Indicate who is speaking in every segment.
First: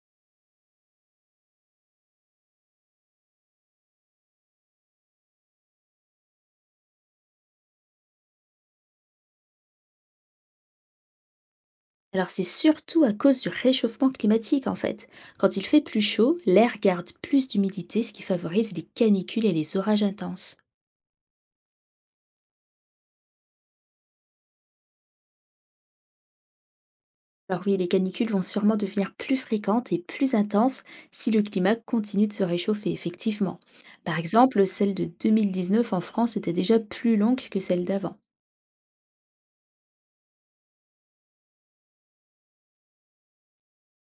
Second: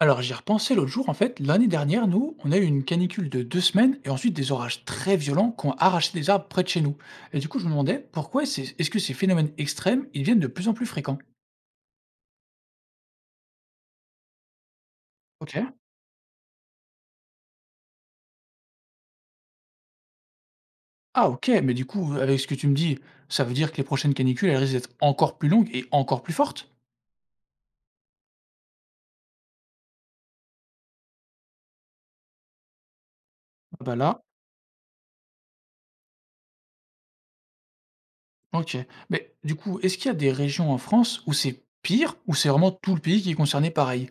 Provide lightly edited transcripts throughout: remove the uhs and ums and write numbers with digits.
Speaker 1: Alors j'y repensais l'autre jour, en fait, l'année dernière, nous, on a eu une canicule de 2 semaines et ensuite des orages très violents qui ont arraché des arbres près de chez nous. Et du coup, je me demandais pourquoi est-ce que ces phénomènes extrêmes, ils deviennent de plus en plus fréquents.
Speaker 2: Alors c'est surtout à cause du réchauffement climatique en fait.
Speaker 1: Ok.
Speaker 2: Quand il fait plus chaud, l'air garde plus d'humidité, ce qui favorise les canicules et les orages intenses.
Speaker 1: Ah ok, mais du coup, avec ce que tu me dis, ça veut dire que les prochaines canicules, elles risquent d'être encore plus longues et encore plus fortes.
Speaker 2: Alors oui, les canicules vont sûrement devenir plus fréquentes et plus intenses si le climat continue de se réchauffer, effectivement.
Speaker 1: Ah bah
Speaker 2: Par
Speaker 1: là,
Speaker 2: exemple, celle de 2019 en France était déjà plus longue que celle d'avant.
Speaker 1: ok. Mais du coup, est-ce qu'il y a des régions en France où c'est pire, ou c'est vraiment tout le pays qui est concerné pareil?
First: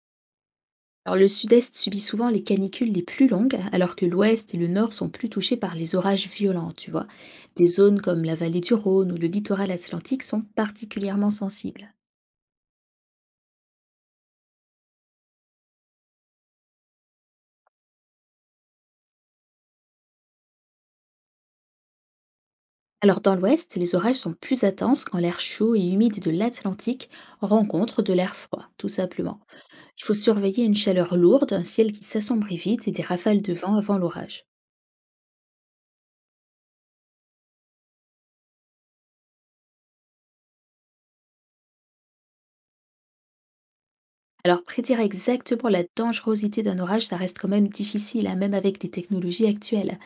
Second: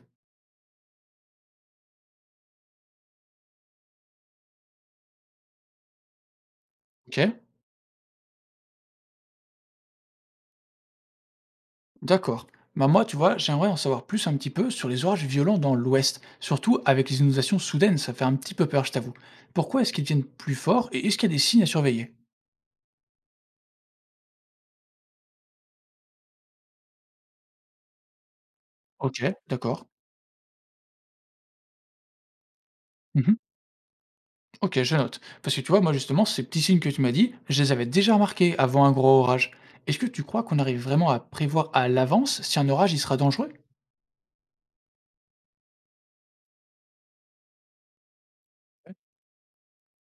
Speaker 2: Alors, le sud-est subit souvent les canicules les plus longues, alors que l'ouest et le nord sont plus touchés par les orages violents, tu vois.
Speaker 1: Ok.
Speaker 2: Des zones comme la vallée du Rhône ou le littoral atlantique sont particulièrement sensibles.
Speaker 1: D'accord. Bah moi, tu vois, j'aimerais en savoir plus un petit peu sur les orages violents dans l'Ouest, surtout avec les inondations soudaines, ça fait un petit peu peur, je t'avoue. Pourquoi est-ce qu'ils deviennent plus forts et est-ce qu'il y a des signes à surveiller?
Speaker 2: Alors, dans l'ouest, les orages sont plus intenses quand l'air chaud et humide de l'Atlantique rencontre de l'air froid, tout
Speaker 1: Ok,
Speaker 2: simplement.
Speaker 1: d'accord.
Speaker 2: Il faut surveiller une chaleur lourde, un ciel qui s'assombrit vite et des
Speaker 1: Mhm.
Speaker 2: rafales de vent avant l'orage.
Speaker 1: Ok, je note. Parce que tu vois, moi justement, ces petits signes que tu m'as dit, je les avais déjà remarqués avant un gros orage. Est-ce que tu crois qu'on arrive vraiment à prévoir à l'avance si un orage il sera dangereux?
Speaker 2: Alors, prédire exactement la dangerosité d'un orage, ça reste quand même difficile, hein, même avec les technologies actuelles.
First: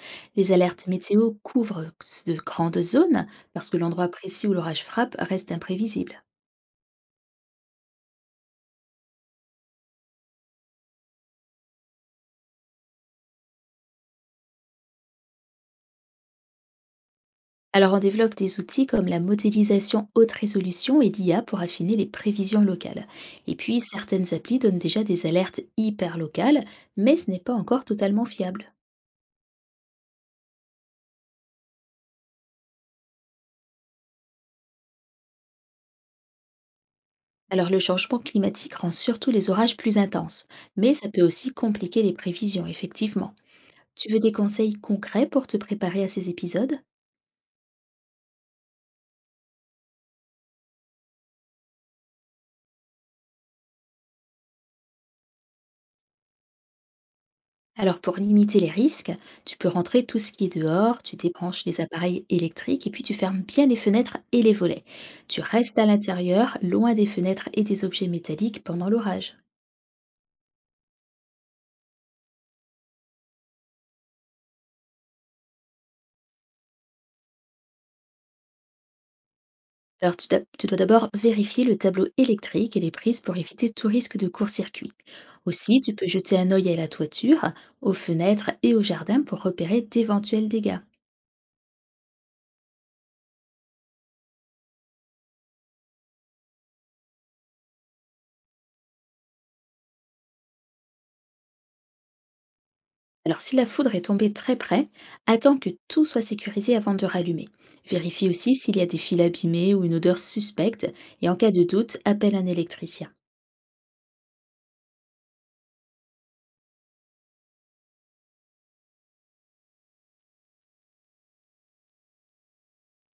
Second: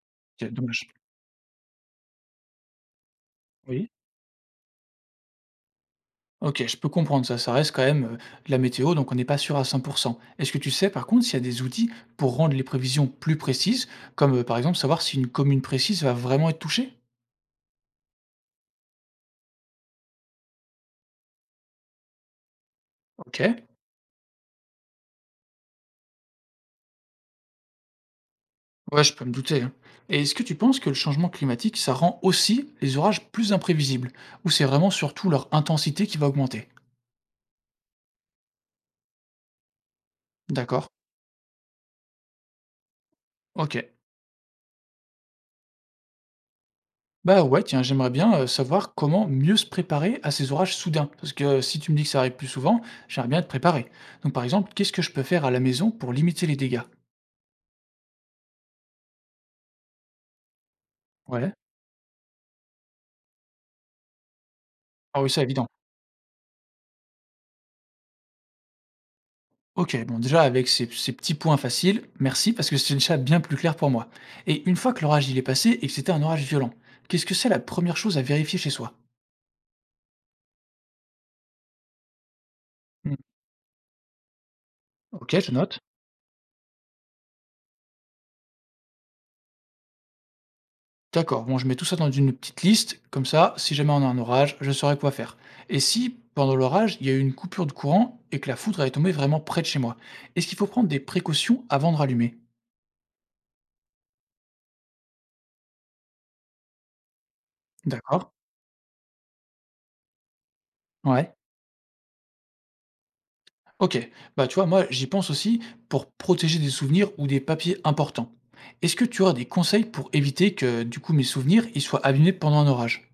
Speaker 1: Ok,
Speaker 2: Les alertes
Speaker 1: dommage.
Speaker 2: météo couvrent de grandes zones parce que
Speaker 1: Oui.
Speaker 2: l'endroit précis où l'orage frappe reste imprévisible.
Speaker 1: OK, je peux comprendre ça, ça reste quand même, de la météo, donc on n'est pas sûr à 100. Est-ce que tu sais par contre s'il y a des outils pour rendre les prévisions plus précises, comme, par exemple savoir si une commune précise va vraiment être touchée?
Speaker 2: Alors, on développe des outils comme la modélisation haute résolution et l'IA pour affiner les prévisions locales. Et
Speaker 1: OK,
Speaker 2: puis, certaines applis donnent déjà des alertes hyper locales, mais ce n'est pas encore totalement fiable.
Speaker 1: ouais, je peux me douter, hein. Et est-ce que tu penses que le changement climatique, ça rend aussi les orages plus imprévisibles? Ou c'est vraiment surtout leur intensité qui va augmenter?
Speaker 2: Alors, le changement climatique rend surtout les orages plus intenses,
Speaker 1: D'accord,
Speaker 2: mais ça peut aussi compliquer les prévisions, effectivement.
Speaker 1: OK.
Speaker 2: Tu veux des conseils concrets pour te préparer à ces épisodes?
Speaker 1: Bah, ouais, tiens, j'aimerais bien, savoir comment mieux se préparer à ces orages soudains. Parce que si tu me dis que ça arrive plus souvent, j'aimerais bien être préparé. Donc par exemple, qu'est-ce que je peux faire à la maison pour limiter les dégâts?
Speaker 2: Alors pour limiter les risques, tu peux rentrer tout ce qui est dehors, tu
Speaker 1: Ouais.
Speaker 2: débranches les appareils électriques et puis tu fermes bien les fenêtres et les volets.
Speaker 1: Ah oui,
Speaker 2: Tu
Speaker 1: ça évident.
Speaker 2: restes à l'intérieur, loin des fenêtres et des objets métalliques pendant l'orage.
Speaker 1: OK, bon déjà avec ces petits points faciles, merci parce que c'est déjà bien plus clair pour moi. Et une fois que l'orage il est passé et que c'était un orage violent, qu'est-ce que c'est la première chose à vérifier chez soi?
Speaker 2: Alors tu dois d'abord vérifier le tableau électrique et les
Speaker 1: Mmh.
Speaker 2: prises pour éviter tout risque de court-circuit.
Speaker 1: OK, je note.
Speaker 2: Aussi, tu peux jeter un œil à la toiture, aux fenêtres et au jardin pour repérer d'éventuels dégâts.
Speaker 1: D'accord, bon je mets tout ça dans une petite liste, comme ça, si jamais on a un orage, je saurai quoi faire. Et si, pendant l'orage, il y a eu une coupure de courant et que la foudre est tombée vraiment près de chez moi, est-ce qu'il faut prendre des précautions avant de rallumer?
Speaker 2: Alors si la foudre est tombée très près, attends que tout soit sécurisé avant de rallumer. Vérifie
Speaker 1: D'accord.
Speaker 2: aussi s'il y a des fils abîmés ou une odeur suspecte et
Speaker 1: Ouais.
Speaker 2: en cas de doute, appelle un électricien.
Speaker 1: Ok. Bah tu vois, moi j'y pense aussi pour protéger des souvenirs ou des papiers importants. Est-ce que tu auras des conseils pour éviter que du coup mes souvenirs ils soient abîmés pendant un orage?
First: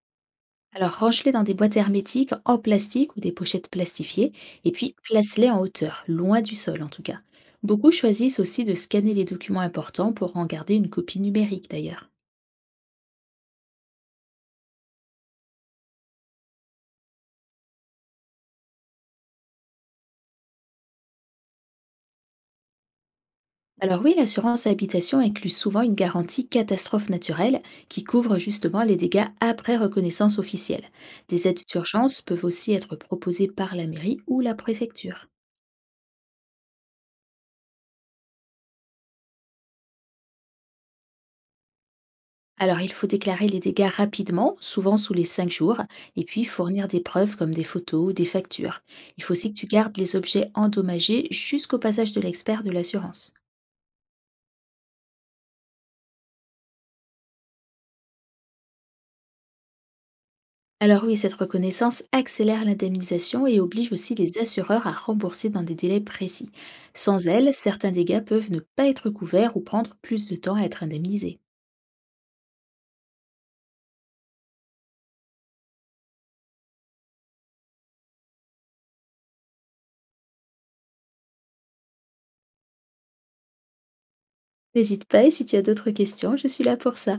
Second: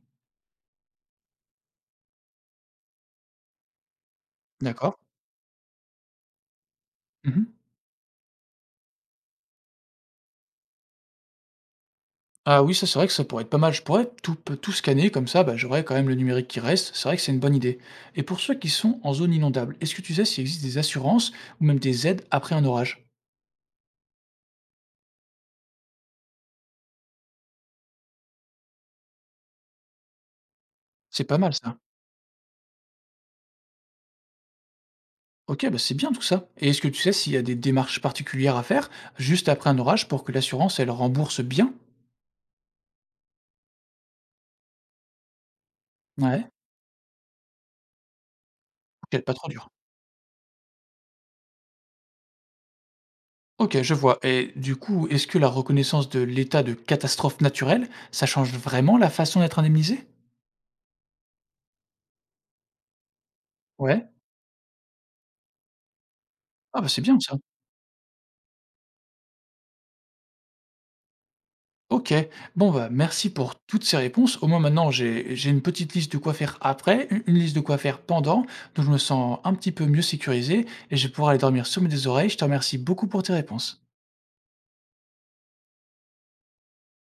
Speaker 2: Alors range-les dans des boîtes hermétiques en plastique ou des pochettes plastifiées et puis
Speaker 1: D'accord.
Speaker 2: place-les en hauteur, loin du sol en tout cas.
Speaker 1: Mhm.
Speaker 2: Beaucoup choisissent aussi de scanner les documents importants pour en garder une copie numérique d'ailleurs.
Speaker 1: Ah oui, ça, c'est vrai que ça pourrait être pas mal. Je pourrais tout p tout scanner comme ça, bah, j'aurais quand même le numérique qui reste. C'est vrai que c'est une bonne idée. Et pour ceux qui sont en zone inondable, est-ce que tu sais s'il existe des assurances ou même des aides après un orage?
Speaker 2: Alors oui, l'assurance habitation inclut souvent une garantie catastrophe naturelle qui couvre justement les dégâts après reconnaissance officielle.
Speaker 1: C'est pas
Speaker 2: Des
Speaker 1: mal
Speaker 2: aides
Speaker 1: ça.
Speaker 2: d'urgence peuvent aussi être proposées par la mairie ou la préfecture.
Speaker 1: OK, bah, c'est bien tout ça. Et est-ce que tu sais s'il y a des démarches particulières à faire juste après un orage pour que l'assurance, elle rembourse bien?
Speaker 2: Alors il faut déclarer les dégâts rapidement, souvent sous les 5 jours, et puis
Speaker 1: Ouais,
Speaker 2: fournir des preuves comme des photos ou des factures.
Speaker 1: OK,
Speaker 2: Il faut
Speaker 1: pas trop
Speaker 2: aussi que tu
Speaker 1: dur.
Speaker 2: gardes les objets endommagés jusqu'au passage de l'expert de l'assurance.
Speaker 1: OK, je vois. Et du coup, est-ce que la reconnaissance de l'état de catastrophe naturelle, ça change vraiment la façon d'être indemnisé?
Speaker 2: Alors oui, cette reconnaissance accélère l'indemnisation et oblige
Speaker 1: Ouais.
Speaker 2: aussi les assureurs à rembourser dans des délais précis.
Speaker 1: Ah bah, c'est bien
Speaker 2: Sans
Speaker 1: ça.
Speaker 2: elle, certains dégâts peuvent ne pas être couverts ou prendre plus de temps à être indemnisés.
Speaker 1: OK. Bon, bah, merci pour toutes ces réponses. Au moins maintenant, j'ai une petite liste de quoi faire après, u une liste de quoi faire pendant, donc je me sens un petit peu mieux sécurisé et je vais pouvoir aller dormir sur mes 2 oreilles. Je te remercie beaucoup pour tes réponses.
Speaker 2: N'hésite pas et si tu as d'autres questions, je suis là pour ça.